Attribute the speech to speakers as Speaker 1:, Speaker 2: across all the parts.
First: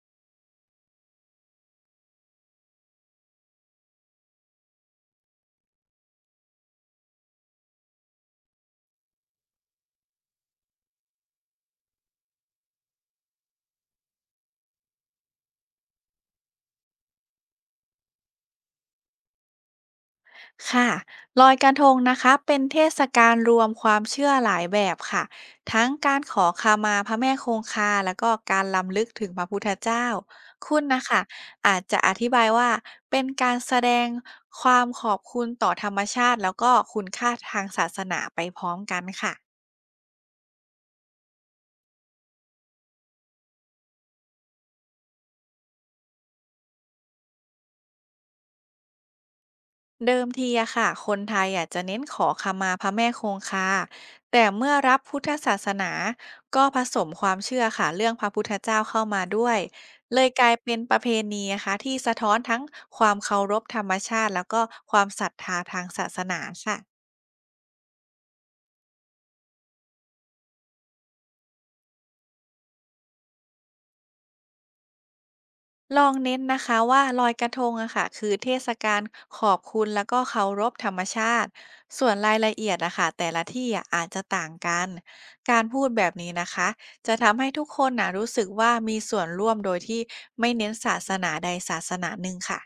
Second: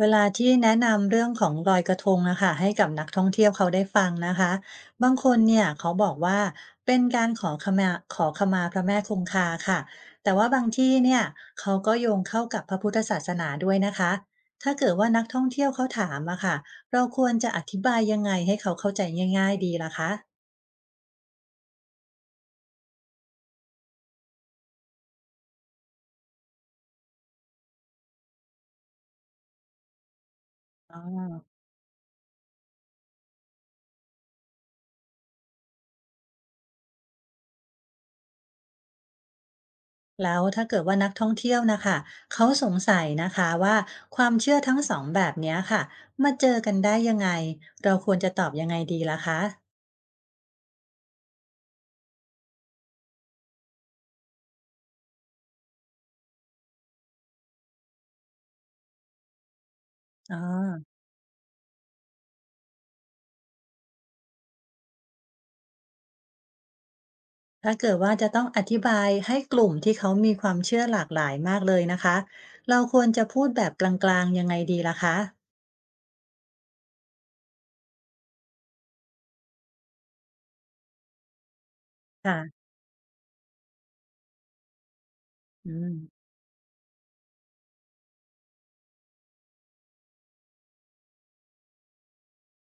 Speaker 1: เวลาที่แนะนำเรื่องของลอยกระทงนะคะให้กับนักท่องเที่ยวเขาได้ฟังนะคะบางคนเนี่ยเขาบอกว่าเป็นการขอขมาพระแม่คงคาค่ะแต่ว่าบางที่เนี่ยเขาก็โยงเข้ากับพระพุทธศาสนาด้วยนะคะถ้าเกิดว่านักท่องเที่ยวเขาถามอะค่ะเราควรจะอธิบายยังไงให้เขาเข้าใจง่ายๆดีล่ะคะ
Speaker 2: ค่ะลอยกระทงนะคะเป็นเทศกาลรวมความเชื่อหลายแบบค่ะทั้งการขอขมาพระแม่คงคาแล้วก็การรำลึกถึงพระพุทธเจ้าคุณนะคะอาจจะอธิบายว่าเป็นการแสดงความขอบคุณต่อธรรมชาติแล้วก็คุณค่าทางศาสนาไปพร้อมกันค่ะ
Speaker 1: แล้วถ้าเกิดว่านักท่องเที่ยวนะคะเขาสงสัยนะคะว่าความเชื่อทั้งสองแบบเนี้ยค่ะมาเจอกันได้ยังไงเราควรจะตอบยังไงดีล่ะคะ
Speaker 2: เดิมทีอะค่ะ คนไทยอะจะเน้นขอขมาพระแม่คงคาแต่เมื่อรับพุทธศาสนา ก็ผสมความเชื่อค่ะเรื่องพระพุทธเจ้าเข้ามาด้วย เลย
Speaker 1: อ๋อ
Speaker 2: กลายเป็นประเพณีนะคะที่สะท้อนทั้งความเคารพธรรมชาติแล้วก็ความศรัทธาทางศาสนาค่ะ
Speaker 1: ถ้าเกิดว่าจะต้องอธิบายให้กลุ่มที่เขามีความเชื่อหลากหลายมากเลยนะคะเราควรจะพูดแบบกลางๆยังไงดีล่ะคะ
Speaker 2: ลองเน้นนะคะว่าลอยกระทงอะค่ะคือเทศกาลขอบคุณแล้วก็เคารพธรรมชาติส่วนรายละ
Speaker 1: ค่ะ
Speaker 2: เอียดอะค่ะแต่ละที่อะอาจจะต่างกันการ
Speaker 1: อื
Speaker 2: พูดแบบ
Speaker 1: ม
Speaker 2: นี้นะคะจะทำให้ทุกคนนะรู้สึกว่ามีส่วนร่วมโดยที่ไม่เน้นศาสนาใดศาสนาหนึ่งค่ะ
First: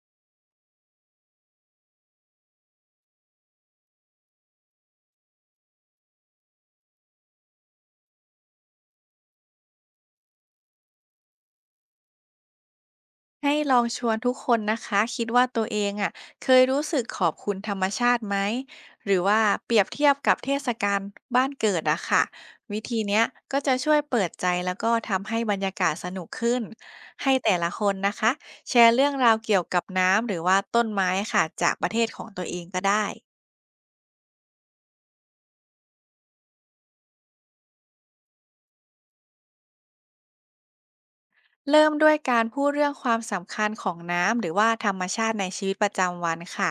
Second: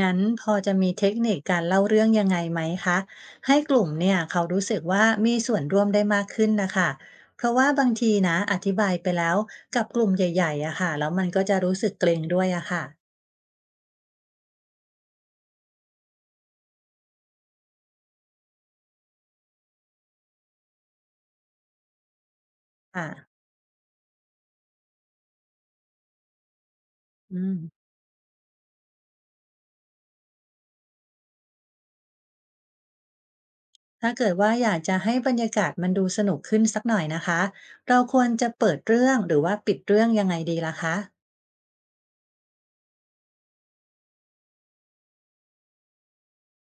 Speaker 1: งั้นพอจะมีเทคนิคการเล่าเรื่องยังไงไหมคะให้กลุ่มเนี่ยเขารู้สึกว่ามีส่วนร่วมได้มากขึ้นนะคะเพราะว่าบางทีนะอธิบายไปแล้วกับกลุ่มใหญ่ๆอะค่ะแล้วมันก็จะรู้สึกเกรงด้วยอะค่ะ
Speaker 2: ให้ลองชวนทุกคนนะคะคิดว่าตัวเองอ่ะเคยรู้สึกขอบคุณธรรมชาติไหมหรือว่าเปรียบเทียบกับเทศกาลบ้านเกิดอะค่ะวิธี
Speaker 1: ค่ะ
Speaker 2: เนี้ยก็จะช่วยเปิดใจแล้วก็ทำให้บรรยากาศสนุกขึ้นให้
Speaker 1: อื
Speaker 2: แต่
Speaker 1: ม
Speaker 2: ละคนนะคะแชร์เรื่องราวเกี่ยวกับน้ำหรือว่าต้นไม้ค่ะจากประเทศของตัวเองก็ได้
Speaker 1: ถ้าเกิดว่าอยากจะให้บรรยากาศมันดูสนุกขึ้นสักหน่อยนะคะเราควรจะเปิดเรื่องหรือว่าปิดเรื่องยังไงดีล่ะคะ
Speaker 2: เริ่มด้วยการพูดเรื่องความสำคัญของน้ำหรือว่าธรรมชาติในชีวิตประจำวันค่ะ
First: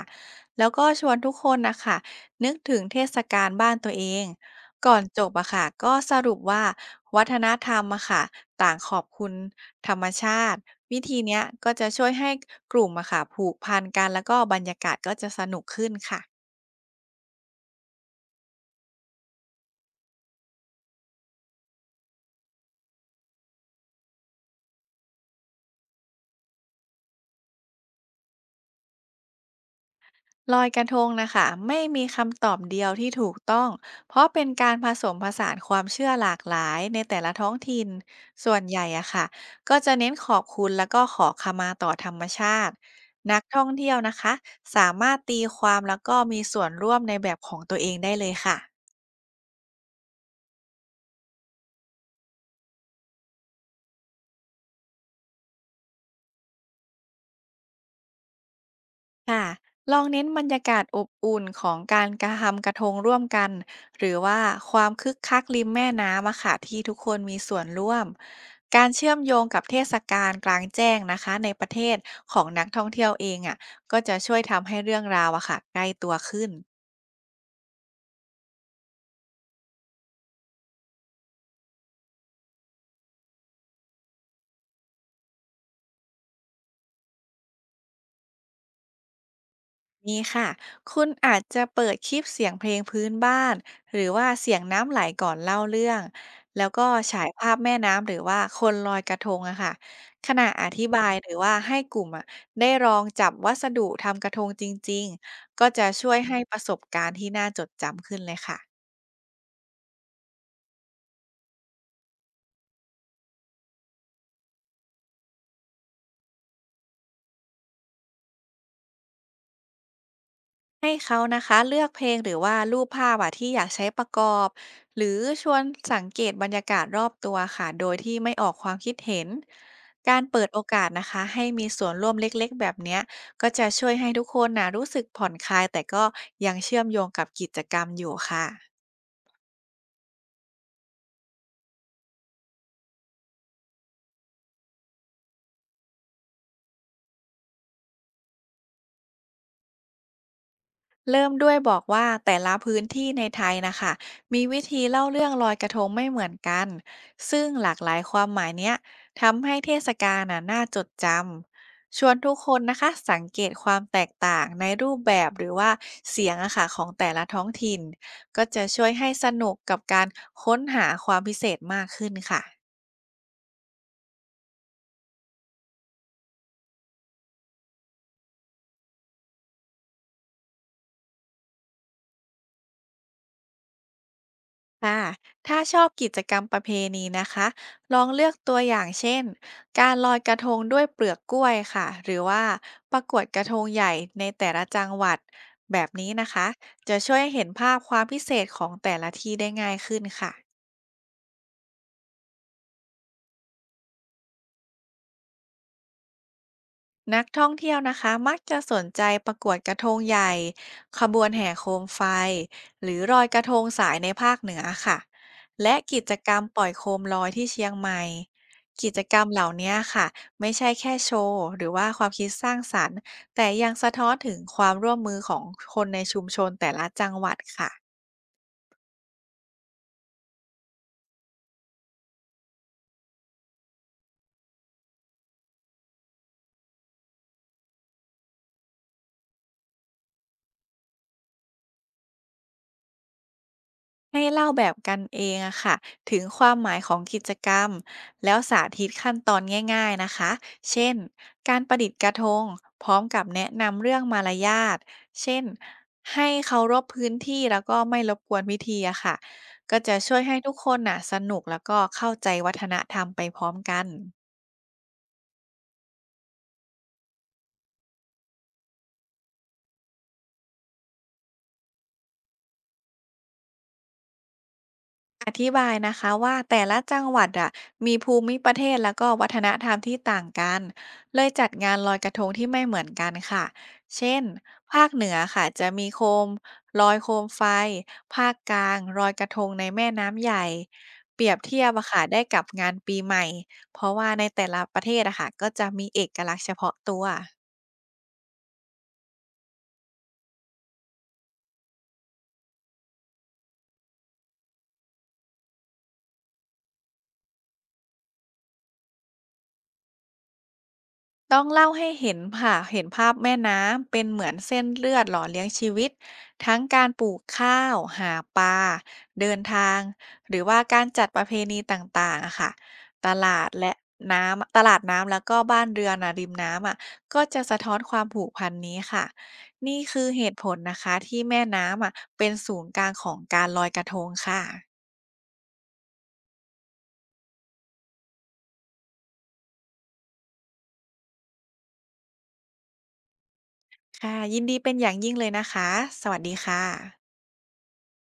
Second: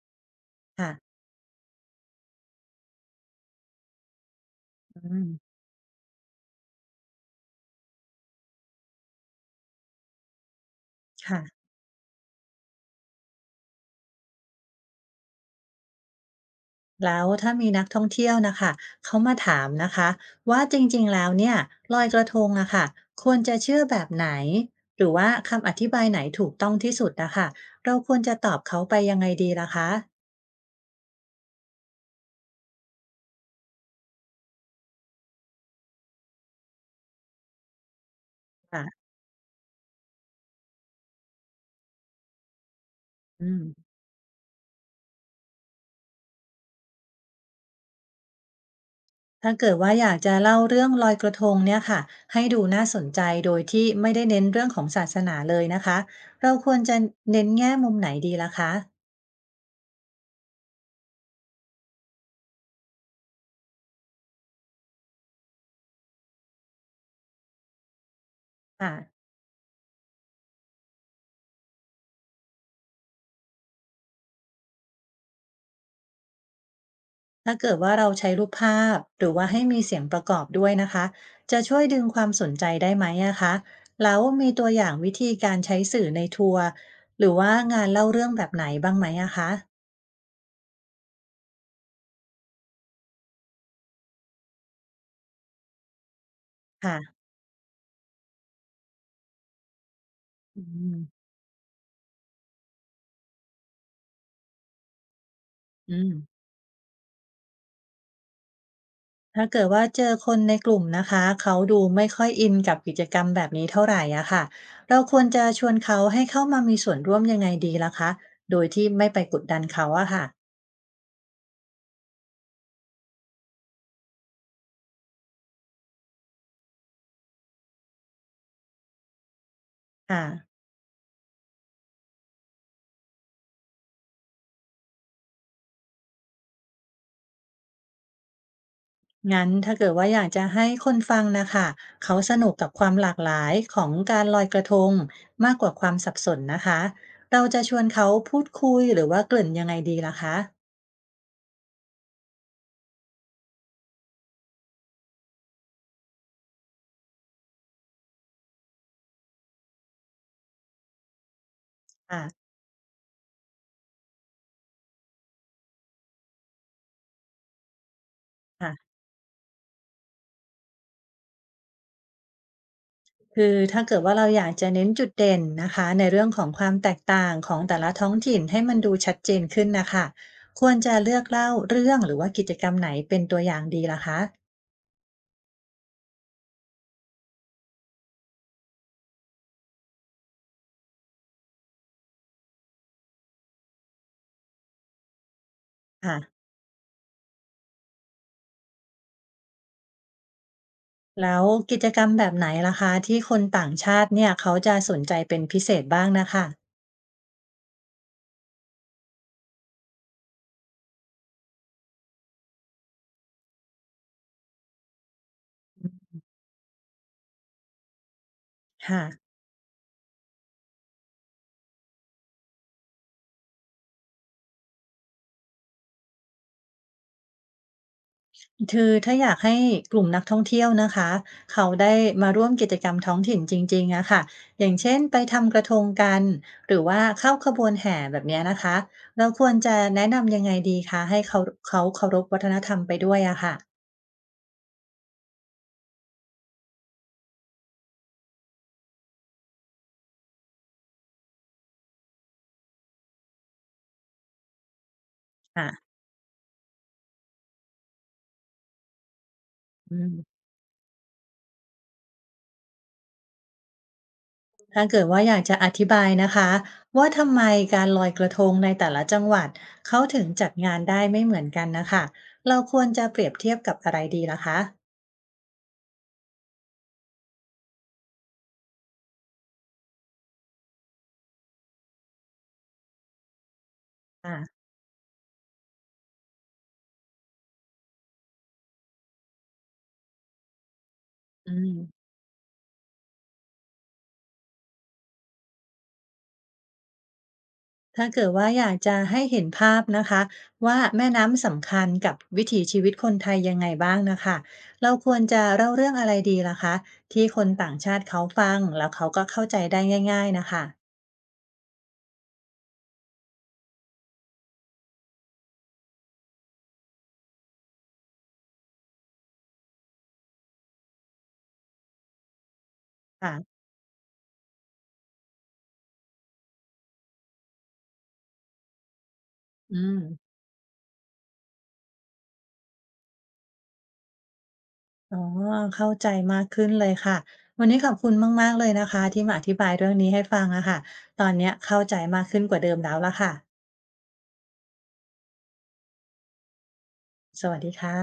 Speaker 2: แล้วก็ชว
Speaker 1: ค่ะ
Speaker 2: นทุกคนนะคะนึกถึงเทศกาลบ้านตัวเองก่อน
Speaker 1: อื
Speaker 2: จ
Speaker 1: ม
Speaker 2: บอะค่ะก็สรุปว่าวัฒนธรรมอะค่ะต่างขอบคุณธรรมชาติวิธีเนี้ย
Speaker 1: ค่ะ
Speaker 2: ก็จะช่วยให้กลุ่มอะค่ะผูกพันกันแล้วก็บรรยากาศก็จะสนุกขึ้นค่ะ
Speaker 1: แล้วถ้ามีนักท่องเที่ยวนะคะเขามาถามนะคะว่าจริงๆแล้วเนี่ยลอยกระทงอะค่ะควรจะเชื่อแบบไหนหรือว่าคำอธิบายไหนถูกต้องที่สุดนะคะเราควรจะตอบเขาไปยังไงดีล่ะคะ
Speaker 2: ลอยกระทงนะคะไม่มีคำตอบเดียวที่ถูกต้องเพราะเป็นการผสมผสานความเชื่อหลากหลายในแต่ละท้องถิ่นส่วนใหญ่
Speaker 1: ค่ะ
Speaker 2: อะค่ะก็จะเน้นขอบคุณแล้วก็ขอขมาต่อธรรมชาตินัก
Speaker 1: อื
Speaker 2: ท่องเที่ย
Speaker 1: ม
Speaker 2: วนะคะสามารถตีความแล้วก็มีส่วนร่วมในแบบของตัวเองได้เลยค่ะ
Speaker 1: ถ้าเกิดว่าอยากจะเล่าเรื่องลอยกระทงเนี่ยค่ะให้ดูน่าสนใจโดยที่ไม่ได้เน้นเรื่องของศาสนาเลยนะคะเราควรจะเน้นแง่มุมไหนดีล่ะคะ
Speaker 2: ค่ะลองเน้นบรรยากาศอบอุ่นของการกระทำกระทงร่วมกันหรือว่าความคึกคักริมแม่น้ำอะค่ะที่ทุกคนมีส่วนร่วมการ
Speaker 1: ค่ะ
Speaker 2: เชื่อมโยงกับเทศกาลกลางแจ้งนะคะในประเทศของนักท่องเที่ยวเองอ่ะก็จะช่วยทำให้เรื่องราวอะค่ะใกล้ตัวขึ้น
Speaker 1: ถ้าเกิดว่าเราใช้รูปภาพหรือว่าให้มีเสียงประกอบด้วยนะคะจะช่วยดึงความสนใจได้ไหมอะคะแล้วมีตัวอย่างวิธีการใช้สื่อในทัวร์หรือว่างานเล่าเรื่องแบบไหนบ้างไหมอะคะ
Speaker 2: นี่ค่ะ คุณอาจจะเปิดคลิปเสียงเพลงพื้นบ้าน หรือว่าเสียงน้ำไหลก่อนเล่าเรื่อง แล้วก็ฉา
Speaker 1: ค่ะ
Speaker 2: ยภาพแม่น้ำหรือว่าคนลอยกระทงอะค่ะ ขณะ
Speaker 1: อื
Speaker 2: อธิ
Speaker 1: ม
Speaker 2: บายหรือว่าให้กลุ่มอะได้ลองจับวัสดุทำกระทงจริงๆ ก็จะ
Speaker 1: อื
Speaker 2: ช่วยให้
Speaker 1: ม
Speaker 2: ประสบการณ์ที่น่าจดจำขึ้นเลยค่ะ
Speaker 1: ถ้าเกิดว่าเจอคนในกลุ่มนะคะเขาดูไม่ค่อยอินกับกิจกรรมแบบนี้เท่าไหร่อะค่ะเราควรจะชวนเขาให้เข้ามามีส่วนร่วมยังไงดีล่ะคะโดยที่ไม่ไปกดดันเขาอะค่ะ
Speaker 2: ให้เขานะคะเลือกเพลงหรือว่ารูปภาพอะที่อยากใช้ประกอบหรือชวนสังเกตบรรยากาศรอบตัวค่ะโดยที่ไม่ออกความคิดเห็นการ
Speaker 1: ค่ะ
Speaker 2: เปิดโอกาสนะคะให้มีส่วนร่วมเล็กๆแบบเนี้ยก็จะช่วยให้ทุกคนนะรู้สึกผ่อนคลายแต่ก็ยังเชื่อมโยงกับกิจกรรมอยู่ค่ะ
Speaker 1: งั้นถ้าเกิดว่าอยากจะให้คนฟังนะคะเขาสนุกกับความหลากหลายของการลอยกระทงมากกว่าความสับสนนะคะเราจะชวนเขาพูดคุยหรือว่าเกริ่นยังไงดีล่ะคะ
Speaker 2: เริ่มด้วยบอกว่าแต่ละพื้นที่ในไทยนะคะมีวิธีเล่าเรื่องลอยกระทงไม่เหมือนกันซึ่งหลากหลายความหมายเนี้ยทำให้เทศกาลน่ะน่าจดจำชวน
Speaker 1: อ่ะ
Speaker 2: ทุกคนนะคะสังเกตความแตกต่างในรูปแบบหรือว่าเสียงอะค่ะของแต่ละท้องถิ่นก็จะช่วย
Speaker 1: ค่ะ
Speaker 2: ให้สนุกกับการค้นหาความพิเศษมากขึ้นค่ะ
Speaker 1: คือถ้าเกิดว่าเราอยากจะเน้นจุดเด่นนะคะในเรื่องของความแตกต่างของแต่ละท้องถิ่นให้มันดูชัดเจนขึ้นนะคะควรจะเลือกเล่าเรื่องหรือว่ากิจกรรมไหนเป็นตัวอย่างดีล่ะคะ
Speaker 2: ค่ะถ้าชอบกิจกรรมประเพณีนะคะ ลองเลือกตัวอย่างเช่นการลอยกระทงด้วยเปลือกกล้วยค่ะ หรือว่าประกวดกระทงใหญ่ในแต่ละจังหวัดแบบนี้
Speaker 1: อ่ะ
Speaker 2: นะคะ จะช่วยให้เห็นภาพความพิเศษของแต่ละที่ได้ง่ายขึ้นค่ะ
Speaker 1: แล้วกิจกรรมแบบไหนล่ะคะที่คนต่างชาติเนี่ยเขาจะสนใจเป็นพิเศษบ้างนะคะ
Speaker 2: นักท่องเที่ยวนะคะมักจะสนใจประกวดกระทงใหญ่ขบวนแห่โคมไฟหรือลอยกระทงสายในภาคเหนือค่ะและกิจกรรมปล่อยโคมลอยที่เชียงใหม่กิจ
Speaker 1: ค่ะ
Speaker 2: กรรมเหล่านี้ค่ะไม่ใช่แค่โชว์หรือว่าความคิดสร้างสรรค์แต่ยังสะท้อนถึงความร่วมมือของคนในชุมชนแต่ละจังหวัดค่ะ
Speaker 1: คือถ้าอยากให้กลุ่มนักท่องเที่ยวนะคะเขาได้มาร่วมกิจกรรมท้องถิ่นจริงๆอะค่ะอย่างเช่นไปทำกระทงกันหรือว่าเข้าขบวนแห่แบบเนี้ยนะคะเราควรจะแนะนำยังไงดีคะให้เขาเคารพวัฒนธรรมไปด้วยอะค่ะ
Speaker 2: ให้เล่าแบบกันเองอะค่ะถึงความหมายของกิจกรรมแล้วสาธิตขั้นตอนง่ายๆนะคะเช่นการประดิษฐ์กระทงพร้อมกับแนะนำเรื่องมารยาทเช่น
Speaker 1: ค่ะ
Speaker 2: ให้เคารพพื้นที่แล้วก็ไม่รบกวนพิธีอะค่ะก็จะ
Speaker 1: อืม
Speaker 2: ช่วยให้ทุกคนน่ะสนุกแล้วก็เข้าใจวัฒนธรรมไปพร้อมกัน
Speaker 1: ถ้าเกิดว่าอยากจะอธิบายนะคะว่าทำไมการลอยกระทงในแต่ละจังหวัดเขาถึงจัดงานได้ไม่เหมือนกันนะคะเราควรจะเปรียบเทียบกับอะไรดีล่ะคะ
Speaker 2: อธิบายนะคะว่าแต่ละจังหวัดอะมีภูมิประเทศแล้วก็วัฒนธรรมที่ต่างกันเลยจัดงานลอยกระทงที่ไม่เหมือนกันค่ะเช่น
Speaker 1: ค่ะ
Speaker 2: ภาคเหนือค่ะจะมีโคมลอยโคมไฟภาคกลางลอยกระทงในแม่น้ำใหญ่เปรียบ
Speaker 1: อื
Speaker 2: เทียบอะค่ะ
Speaker 1: ม
Speaker 2: ได้กับงานปีใหม่เพราะว่าในแต่ละประเทศอะค่ะก็จะมีเอกลักษณ์เฉพาะตัว
Speaker 1: ถ้าเกิดว่าอยากจะให้เห็นภาพนะคะว่าแม่น้ำสำคัญกับวิถีชีวิตคนไทยยังไงบ้างนะคะเราควรจะเล่าเรื่องอะไรดีล่ะคะที่คนต่างชาติเขาฟังแล้วเขาก็เข้าใจได้ง่ายๆนะคะ
Speaker 2: ต้องเล่าให้เห็นค่ะเห็นภาพแม่น้ำเป็นเหมือนเส้นเลือดหล่อเลี้ยงชีวิตทั้งการปลูกข้าวหาปลาเดินทางหรือว่าการจัดประเพณีต่างๆอะค่ะตลาด
Speaker 1: ค่ะ
Speaker 2: และน้ำตลาดน้ำแล้วก็บ้านเรือนอะริมน้ำอะก็จะสะท้อนความผูกพันนี้ค่ะนี่
Speaker 1: อืม
Speaker 2: คือเหตุผลนะคะที่แม่น้ำอะเป็นศูนย์กลางของการลอยกระทงค่ะ
Speaker 1: อ๋อเข้าใจมากขึ้นเลยค่ะวันนี้ขอบคุณมากๆเลยนะคะที่มาอธิบายเรื่องนี้ให้ฟังอะค่ะตอนเนี้ยเข้าใจมากขึ้นกว่าเดิมแล้วล่ะค่ะ
Speaker 2: ค่ะยินดีเป็นอย่างยิ่งเลยนะคะสวัสดีค่ะ
Speaker 1: สวัสดีค่ะ